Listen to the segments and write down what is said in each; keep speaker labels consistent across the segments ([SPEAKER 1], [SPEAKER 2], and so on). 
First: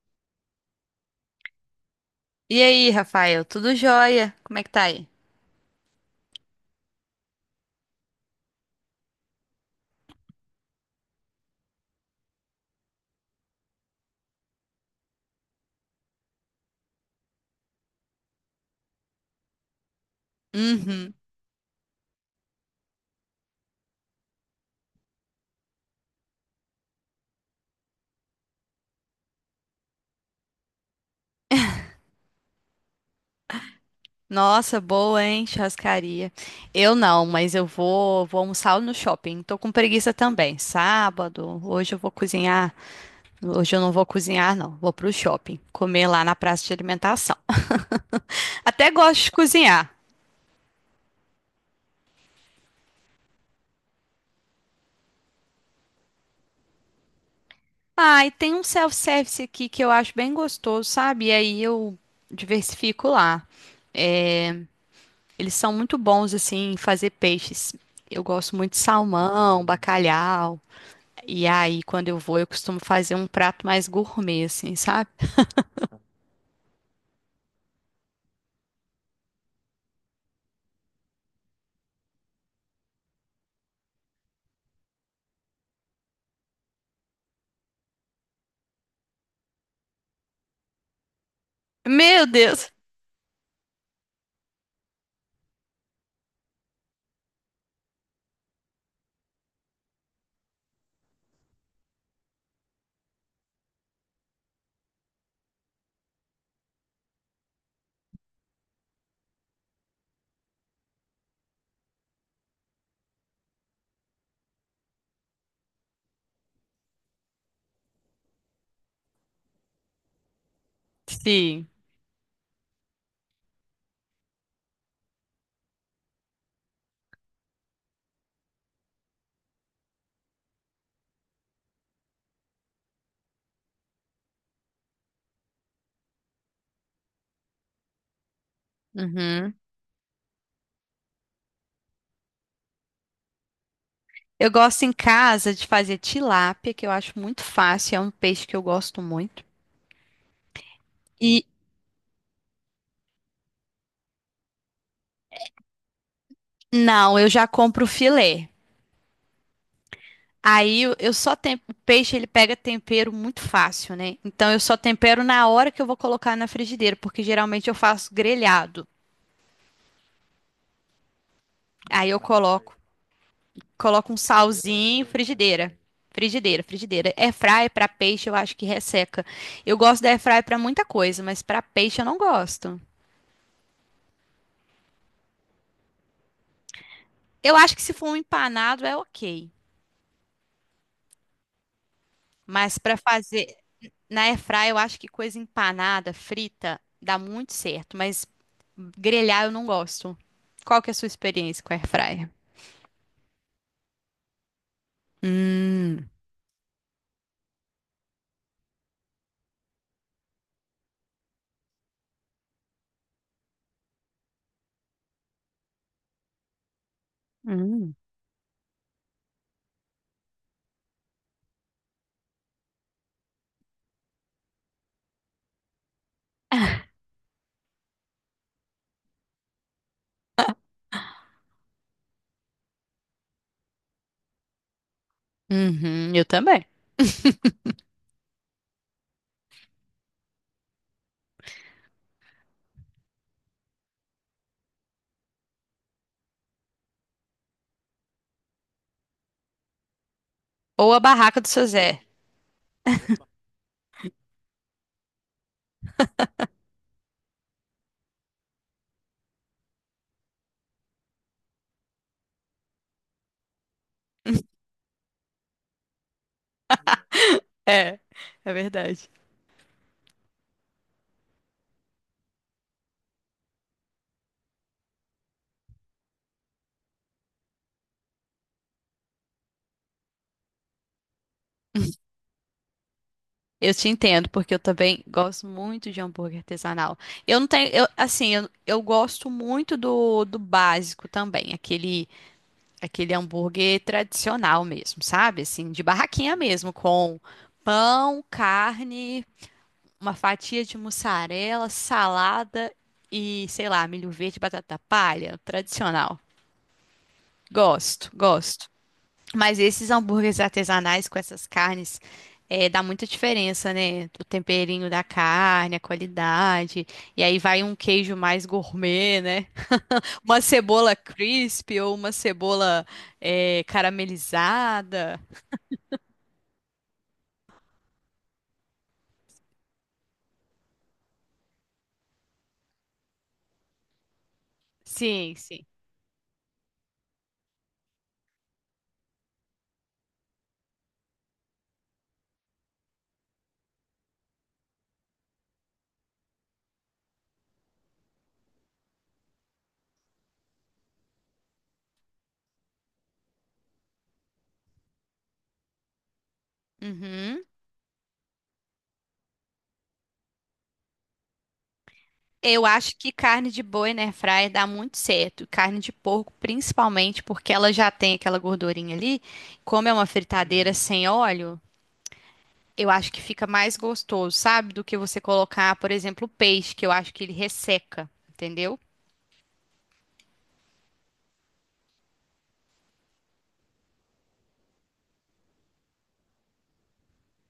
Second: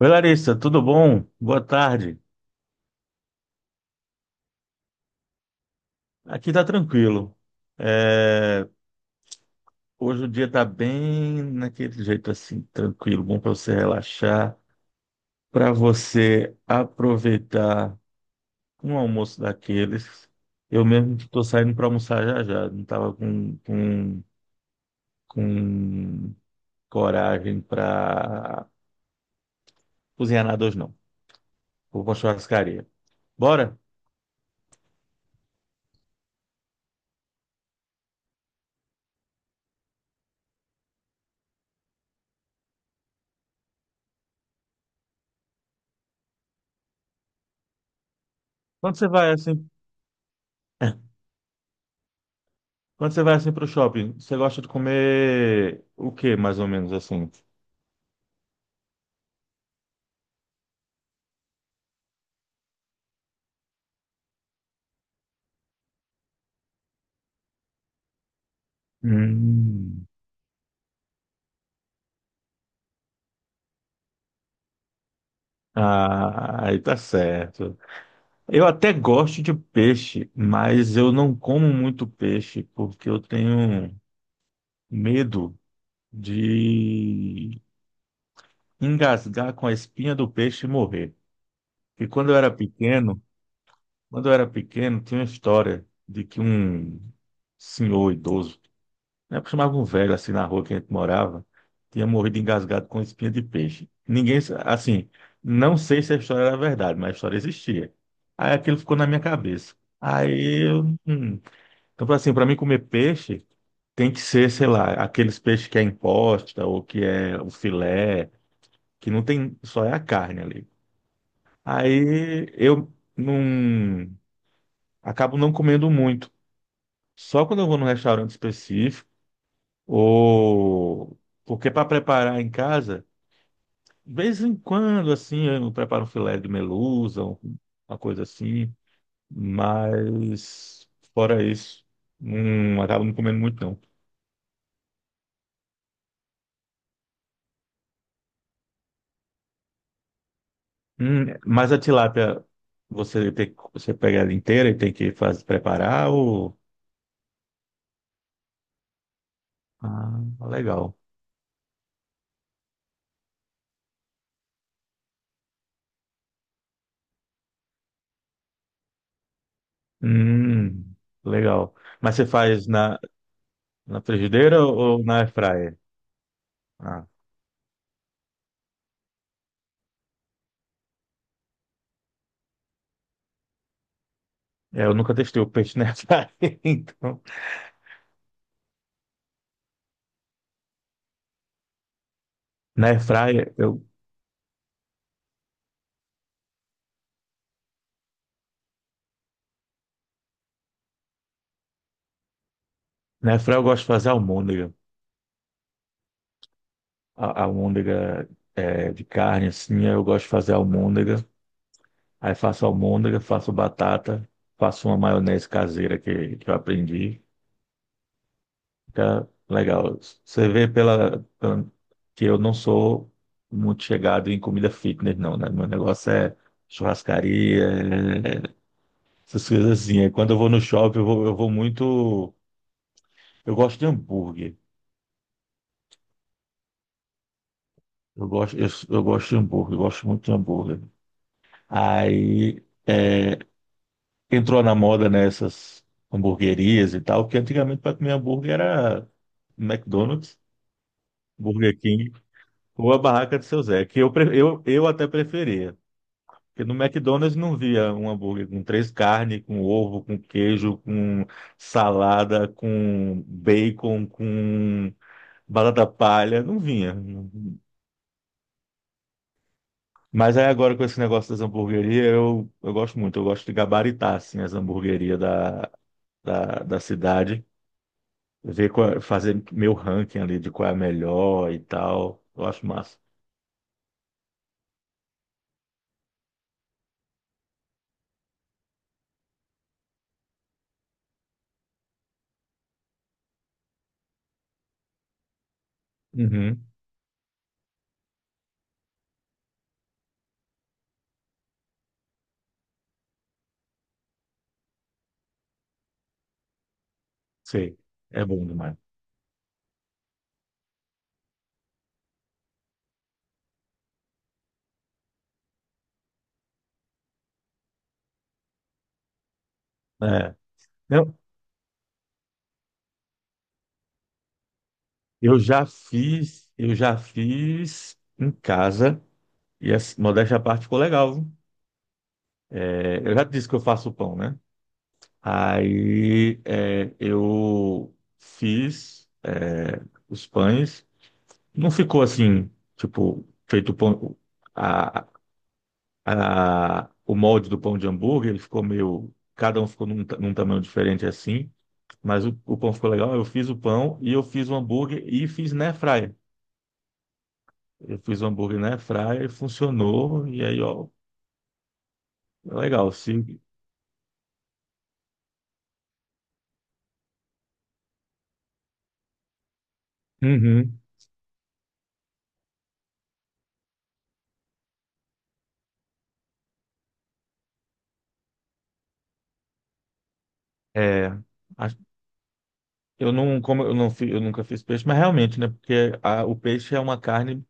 [SPEAKER 1] Oi, Larissa, tudo bom? Boa tarde.
[SPEAKER 2] E aí, Rafael, tudo jóia? Como é que tá aí?
[SPEAKER 1] Aqui tá tranquilo. É, Hoje o dia tá bem naquele jeito assim, tranquilo, bom para você relaxar, para você aproveitar um almoço daqueles. Eu
[SPEAKER 2] Uhum.
[SPEAKER 1] mesmo estou saindo para almoçar já já, não estava com coragem para cozinhar nada hoje não. Vou para churrascaria. Bora?
[SPEAKER 2] Nossa, boa, hein? Churrascaria. Eu não, mas eu vou, vou almoçar no shopping. Tô com preguiça também. Sábado, hoje eu vou cozinhar. Hoje eu não vou cozinhar, não. Vou pro shopping, comer lá na praça de alimentação. Até
[SPEAKER 1] Quando você
[SPEAKER 2] gosto de
[SPEAKER 1] vai assim?
[SPEAKER 2] cozinhar.
[SPEAKER 1] Quando você vai assim pro shopping, você gosta de comer o que mais ou menos assim?
[SPEAKER 2] Ah, e tem um self-service aqui que eu acho bem gostoso, sabe? E aí eu diversifico lá. É, Eles são muito bons assim em fazer peixes. Eu gosto muito de salmão,
[SPEAKER 1] Hum.
[SPEAKER 2] bacalhau. E aí, quando eu vou, eu costumo fazer um prato mais gourmet, assim, sabe?
[SPEAKER 1] Ah, aí tá certo. Eu até gosto de peixe, mas eu não como muito peixe porque eu tenho medo de engasgar com a espinha do peixe e morrer. E
[SPEAKER 2] Meu
[SPEAKER 1] quando eu era
[SPEAKER 2] Deus!
[SPEAKER 1] pequeno, tinha uma história de que um senhor idoso, né? Chamava um velho assim na rua que a gente morava, tinha morrido engasgado com espinha de peixe. Assim, não sei se a história era verdade, mas a história existia. Aí aquilo ficou na minha cabeça. Aí, eu, hum. Então, assim, para mim comer peixe tem que ser, sei lá, aqueles peixes que é imposta ou que é o filé, que não tem, só é a carne ali.
[SPEAKER 2] Sim.
[SPEAKER 1] Aí eu não acabo não comendo muito. Só quando eu vou num restaurante específico ou, porque para preparar em casa, de vez em quando assim, eu preparo um filé de merluza, uma coisa assim,
[SPEAKER 2] Uhum.
[SPEAKER 1] mas fora isso, não acabo não comendo muito não.
[SPEAKER 2] Eu gosto em casa de fazer tilápia, que eu acho muito fácil, é um peixe que eu gosto muito. E
[SPEAKER 1] Mas a tilápia você pega ela inteira e tem que fazer preparar ou
[SPEAKER 2] não, eu já compro o filé.
[SPEAKER 1] ah,
[SPEAKER 2] Aí
[SPEAKER 1] legal.
[SPEAKER 2] eu só tem o peixe ele pega tempero muito fácil, né? Então eu só tempero na hora que eu vou colocar na frigideira, porque geralmente eu faço grelhado.
[SPEAKER 1] Hum, legal.
[SPEAKER 2] Aí
[SPEAKER 1] Mas
[SPEAKER 2] eu
[SPEAKER 1] você faz
[SPEAKER 2] coloco.
[SPEAKER 1] na
[SPEAKER 2] Coloca um
[SPEAKER 1] frigideira ou
[SPEAKER 2] salzinho,
[SPEAKER 1] na
[SPEAKER 2] frigideira.
[SPEAKER 1] airfryer?
[SPEAKER 2] Frigideira,
[SPEAKER 1] Ah,
[SPEAKER 2] frigideira. Airfry para peixe eu acho que resseca. Eu gosto da airfry para muita coisa, mas para peixe eu não gosto.
[SPEAKER 1] é, eu nunca testei o peixe na airfryer, então
[SPEAKER 2] Eu acho que se for um empanado é ok, mas
[SPEAKER 1] na
[SPEAKER 2] para fazer
[SPEAKER 1] airfryer eu
[SPEAKER 2] na airfry eu acho que coisa empanada, frita, dá muito certo, mas grelhar eu não gosto. Qual que é a sua experiência com airfryer?
[SPEAKER 1] na airfryer eu gosto de fazer almôndega.
[SPEAKER 2] Hum,
[SPEAKER 1] Almôndega é, de carne, assim, eu gosto de fazer almôndega. Aí faço almôndega, faço batata, faço uma maionese caseira que eu aprendi.
[SPEAKER 2] hum.
[SPEAKER 1] Fica legal. Você vê que eu não sou muito chegado em comida fitness, não, né? Meu negócio é churrascaria, é- essas coisas assim. Aí quando eu vou no shopping, eu vou muito... Eu gosto de hambúrguer.
[SPEAKER 2] Uhum, eu também.
[SPEAKER 1] Eu gosto, eu gosto de hambúrguer, eu gosto muito de hambúrguer. Aí é, entrou na moda nessas hamburguerias e tal, que antigamente para comer hambúrguer era McDonald's,
[SPEAKER 2] Ou a barraca do seu
[SPEAKER 1] Burger
[SPEAKER 2] Zé.
[SPEAKER 1] King ou a barraca de seu Zé, que eu até preferia. Porque no McDonald's não via um hambúrguer com três carnes, com ovo, com queijo, com salada, com bacon, com batata palha, não vinha.
[SPEAKER 2] É, é verdade.
[SPEAKER 1] Mas aí agora com esse negócio das hamburguerias, eu gosto muito, eu gosto de gabaritar assim, as hamburguerias da cidade, ver qual, é, fazer meu ranking ali de qual é a melhor e tal. Eu acho massa.
[SPEAKER 2] Eu te entendo, porque eu também gosto muito de hambúrguer artesanal. Eu não tenho, eu, assim, eu gosto muito do básico também, aquele, aquele hambúrguer tradicional mesmo, sabe? Assim, de barraquinha
[SPEAKER 1] Uhum,
[SPEAKER 2] mesmo, com pão, carne, uma fatia de mussarela, salada e, sei lá, milho verde, batata palha, tradicional.
[SPEAKER 1] sei.
[SPEAKER 2] Gosto,
[SPEAKER 1] É bom
[SPEAKER 2] gosto.
[SPEAKER 1] demais.
[SPEAKER 2] Mas esses hambúrgueres artesanais com essas carnes, dá muita diferença, né? O temperinho da carne, a qualidade. E aí vai um queijo mais gourmet, né?
[SPEAKER 1] É.
[SPEAKER 2] Uma cebola
[SPEAKER 1] Não,
[SPEAKER 2] crisp ou uma cebola caramelizada.
[SPEAKER 1] eu já fiz em casa e essa modéstia à parte ficou legal, viu? É, eu já disse que eu faço pão, né?
[SPEAKER 2] Sim, sim.
[SPEAKER 1] Aí é, eu fiz é, os pães. Não ficou assim, tipo, feito pão, a, a- o molde do pão de hambúrguer, ele ficou meio. Cada um ficou num tamanho diferente assim, mas o pão ficou legal. Eu fiz o pão e eu fiz o hambúrguer e fiz na airfryer.
[SPEAKER 2] Uhum.
[SPEAKER 1] Eu fiz o hambúrguer na airfryer e funcionou. E aí, ó,
[SPEAKER 2] Eu
[SPEAKER 1] legal.
[SPEAKER 2] acho que
[SPEAKER 1] Se,
[SPEAKER 2] carne de boi na airfryer dá muito certo. Carne de porco, principalmente, porque ela já tem aquela gordurinha ali. Como é uma fritadeira
[SPEAKER 1] uhum.
[SPEAKER 2] sem óleo, eu acho que fica mais gostoso, sabe? Do que você colocar, por exemplo, peixe, que eu acho que ele resseca, entendeu?
[SPEAKER 1] É, a- eu não como eu não fi- eu nunca fiz peixe, mas realmente, né? Porque a- o peixe é uma carne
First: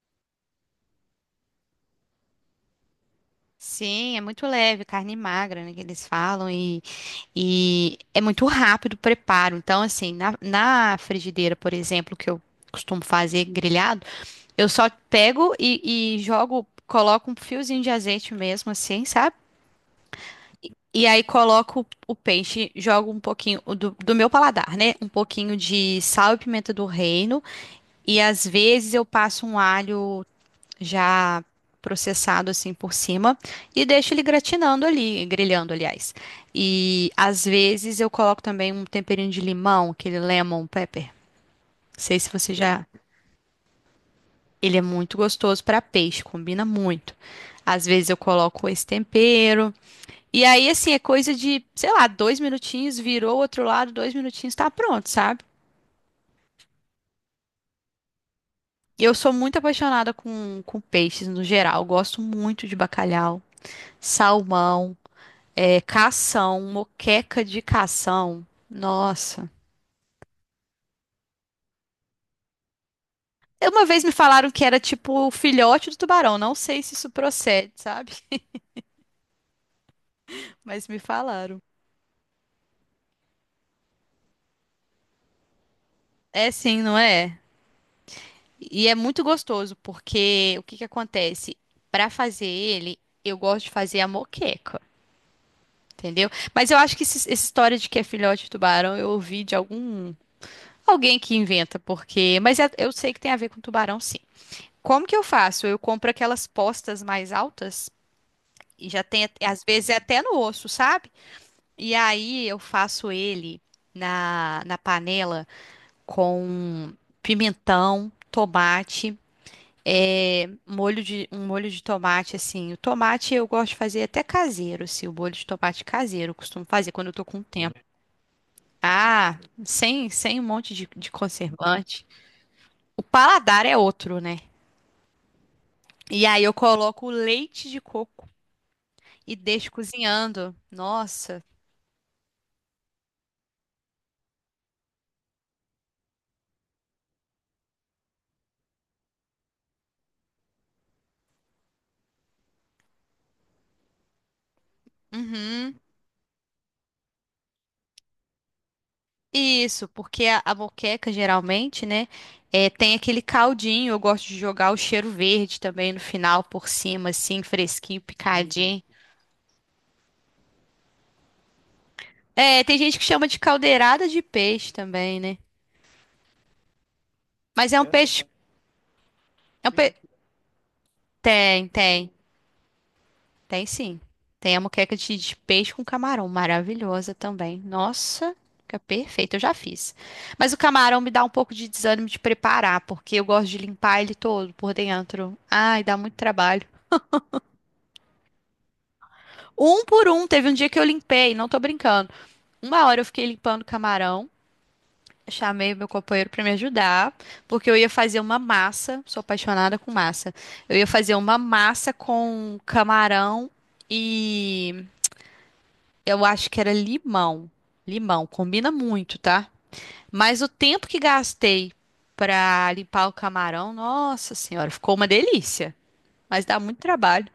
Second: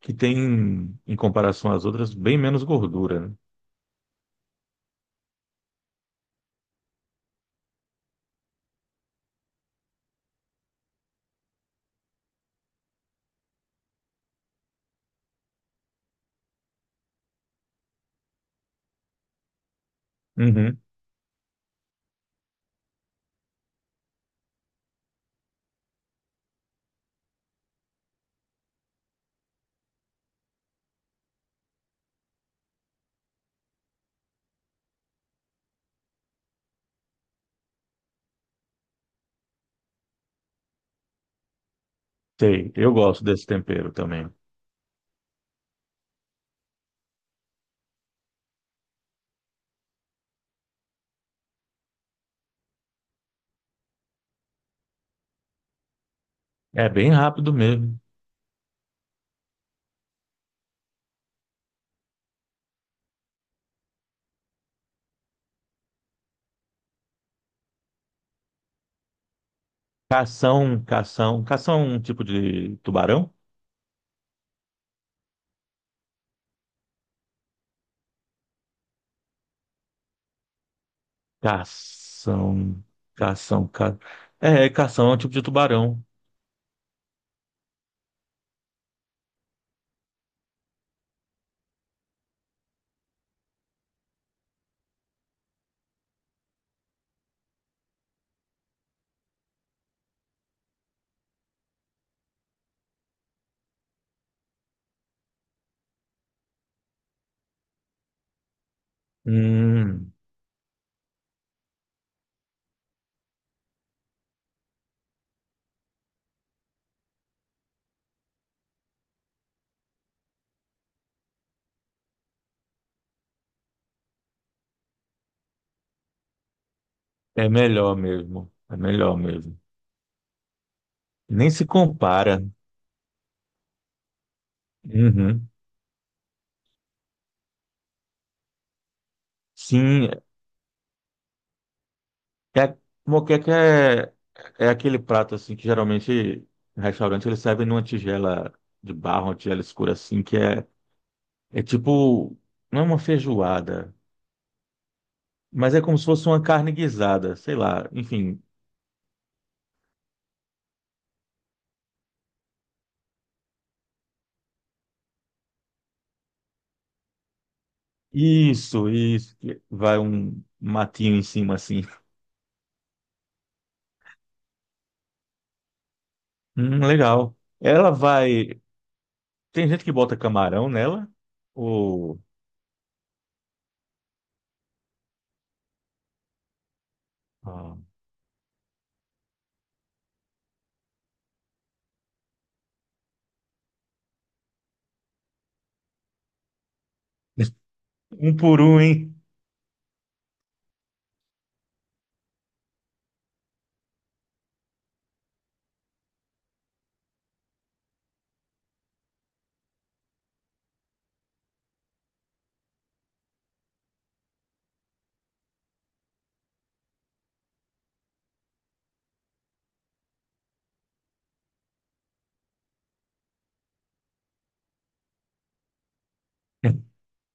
[SPEAKER 1] que tem, em comparação às outras, bem menos gordura, né?
[SPEAKER 2] Sim, é muito leve, carne magra, né, que eles falam, e é muito rápido o preparo. Então, assim, na frigideira, por exemplo, que eu costumo fazer grelhado, eu só pego e jogo, coloco um fiozinho de azeite mesmo, assim, sabe?
[SPEAKER 1] Uhum.
[SPEAKER 2] E aí coloco o peixe, jogo um pouquinho o do meu paladar, né? Um pouquinho de sal e pimenta do reino. E às vezes eu passo um alho já processado assim por cima e deixo ele gratinando ali, grelhando, aliás. E às vezes eu coloco também um temperinho de limão, aquele lemon pepper. Não sei se você
[SPEAKER 1] Sei,
[SPEAKER 2] já.
[SPEAKER 1] eu gosto desse tempero também.
[SPEAKER 2] Ele é muito gostoso para peixe, combina muito. Às vezes eu coloco esse tempero. E aí, assim, é coisa de, sei lá, dois minutinhos, virou o outro lado, dois minutinhos, tá pronto, sabe?
[SPEAKER 1] É bem rápido mesmo.
[SPEAKER 2] E eu sou muito apaixonada com peixes no geral. Eu gosto muito de bacalhau, salmão, cação, moqueca de cação. Nossa.
[SPEAKER 1] Cação. Cação é um tipo de tubarão?
[SPEAKER 2] Uma vez me falaram que era tipo o filhote do tubarão. Não sei se isso procede, sabe? Mas me falaram.
[SPEAKER 1] Cação, cação, ca... É, cação é um tipo de tubarão.
[SPEAKER 2] É sim, não é? E é muito gostoso, porque o que que acontece? Pra fazer ele, eu gosto de fazer a moqueca, entendeu? Mas eu acho que essa história de que é filhote de tubarão, eu ouvi de algum alguém que inventa, porque, eu sei que tem a ver com tubarão, sim. Como que eu faço? Eu compro aquelas postas mais altas e já tem, às vezes é
[SPEAKER 1] Hum,
[SPEAKER 2] até no osso, sabe? E aí eu faço ele na panela com pimentão, tomate, molho de, um molho de tomate assim. O tomate eu gosto de fazer até caseiro, assim, o molho de tomate caseiro eu costumo fazer quando eu tô com
[SPEAKER 1] é
[SPEAKER 2] tempo.
[SPEAKER 1] melhor mesmo. É melhor
[SPEAKER 2] Ah,
[SPEAKER 1] mesmo.
[SPEAKER 2] sem, sem um monte de
[SPEAKER 1] Nem se
[SPEAKER 2] conservante.
[SPEAKER 1] compara.
[SPEAKER 2] O paladar é outro, né?
[SPEAKER 1] Uhum.
[SPEAKER 2] E aí eu coloco leite de coco. E deixo
[SPEAKER 1] Sim,
[SPEAKER 2] cozinhando. Nossa.
[SPEAKER 1] é, moqueca é aquele prato assim que geralmente em restaurante eles servem numa tigela de barro, uma tigela escura assim, que é, é tipo, não é uma feijoada, mas
[SPEAKER 2] Uhum.
[SPEAKER 1] é como se fosse uma carne guisada, sei lá, enfim.
[SPEAKER 2] Isso, porque a moqueca geralmente, né, tem aquele caldinho. Eu gosto de jogar o cheiro verde também no final, por cima, assim, fresquinho, picadinho.
[SPEAKER 1] Isso, isso. Que vai um matinho em cima assim.
[SPEAKER 2] É, tem gente que chama de caldeirada de peixe também, né?
[SPEAKER 1] Legal.
[SPEAKER 2] Mas é um
[SPEAKER 1] Ela
[SPEAKER 2] peixe.
[SPEAKER 1] vai.
[SPEAKER 2] É
[SPEAKER 1] Tem
[SPEAKER 2] um pe...
[SPEAKER 1] gente que bota camarão nela?
[SPEAKER 2] Tem, tem.
[SPEAKER 1] Ou.
[SPEAKER 2] Tem sim. Tem a moqueca de peixe com camarão, maravilhosa também.
[SPEAKER 1] Ah,
[SPEAKER 2] Nossa, fica perfeito, eu já fiz. Mas o camarão me dá um pouco de desânimo de preparar, porque eu gosto de limpar ele todo por dentro. Ai, dá muito trabalho.
[SPEAKER 1] um por um, hein?
[SPEAKER 2] Um por um, teve um dia que eu limpei, não tô brincando. Uma hora eu fiquei limpando o camarão. Chamei meu companheiro para me ajudar, porque eu ia fazer uma massa. Sou apaixonada com massa. Eu ia fazer uma massa com camarão e eu acho que era limão. Limão, combina muito, tá? Mas o tempo que gastei pra limpar o camarão, nossa senhora, ficou uma delícia. Mas dá muito trabalho.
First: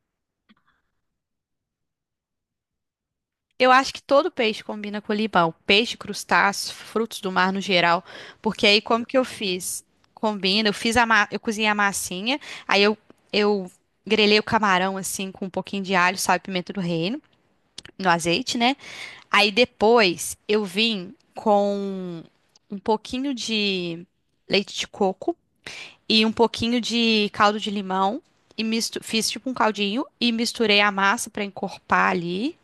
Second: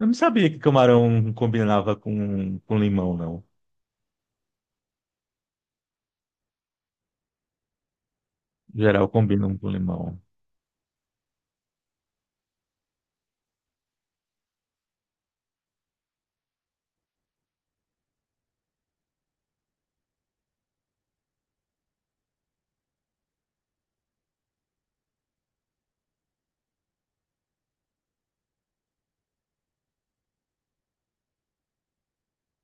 [SPEAKER 1] Eu não sabia que camarão combinava com limão, não.
[SPEAKER 2] Eu acho que todo peixe combina com limão. Peixe, crustáceos, frutos do mar no geral. Porque aí
[SPEAKER 1] Em
[SPEAKER 2] como
[SPEAKER 1] geral
[SPEAKER 2] que eu
[SPEAKER 1] combinam com
[SPEAKER 2] fiz?
[SPEAKER 1] limão.
[SPEAKER 2] Combina, eu cozinhei a massinha, aí eu, eu grelhei o camarão assim com um pouquinho de alho, sal e pimenta do reino, no azeite, né? Aí depois eu vim com um pouquinho de leite de coco e um pouquinho de caldo de limão e fiz tipo um caldinho e misturei a massa para encorpar ali,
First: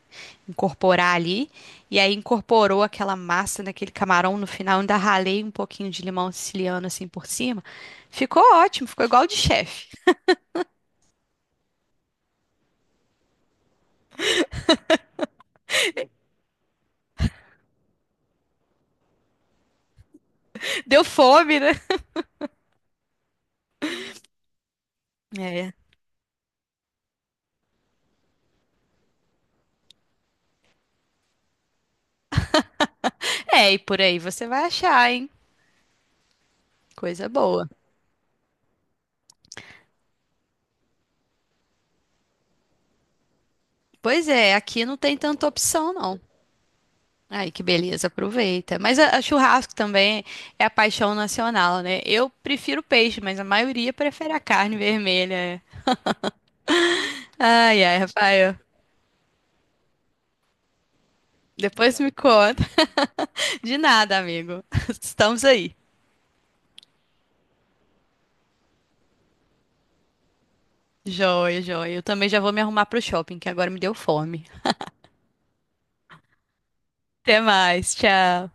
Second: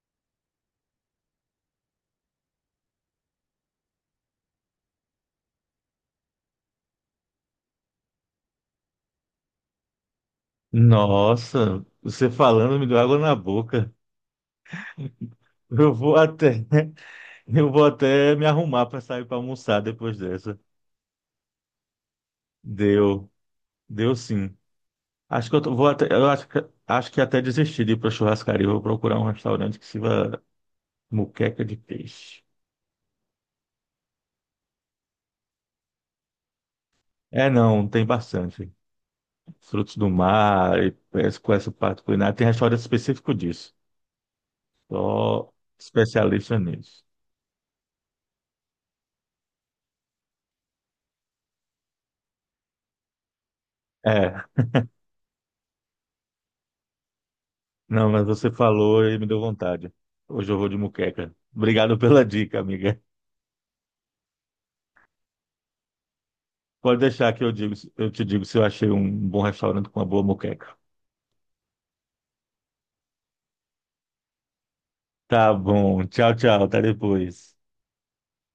[SPEAKER 2] incorporar ali. E aí incorporou aquela massa naquele camarão no final, ainda ralei um pouquinho de limão siciliano assim por cima. Ficou ótimo, ficou igual de chefe.
[SPEAKER 1] Nossa, você falando me deu água na boca. Eu vou até, eu vou até me arrumar para sair para almoçar depois dessa.
[SPEAKER 2] Deu fome, né?
[SPEAKER 1] Deu, deu sim. Acho que eu
[SPEAKER 2] É.
[SPEAKER 1] tô- vou até, eu acho que até desisti de ir para churrascaria. Vou procurar um restaurante que sirva moqueca de peixe.
[SPEAKER 2] É, e por aí você vai achar, hein? Coisa
[SPEAKER 1] É,
[SPEAKER 2] boa.
[SPEAKER 1] não, tem bastante. Frutos do mar, e essa- com essa parte culinária. Tem restaurante específico disso.
[SPEAKER 2] Pois é, aqui não tem tanta
[SPEAKER 1] Só
[SPEAKER 2] opção, não.
[SPEAKER 1] especialista nisso.
[SPEAKER 2] Ai, que beleza, aproveita. Mas a churrasco também é a paixão nacional, né? Eu prefiro peixe, mas a maioria prefere a
[SPEAKER 1] É,
[SPEAKER 2] carne vermelha. Ai, ai,
[SPEAKER 1] não, mas você
[SPEAKER 2] Rafael.
[SPEAKER 1] falou e me deu vontade. Hoje eu vou de moqueca.
[SPEAKER 2] Depois
[SPEAKER 1] Obrigado
[SPEAKER 2] me
[SPEAKER 1] pela dica,
[SPEAKER 2] conta.
[SPEAKER 1] amiga.
[SPEAKER 2] De nada, amigo. Estamos aí.
[SPEAKER 1] Pode deixar que eu digo, eu te digo se eu achei um bom restaurante com uma boa moqueca.
[SPEAKER 2] Joia, joia. Eu também já vou me arrumar pro shopping, que agora me deu fome.
[SPEAKER 1] Tá bom. Tchau, tchau. Até
[SPEAKER 2] Até
[SPEAKER 1] depois.
[SPEAKER 2] mais, tchau.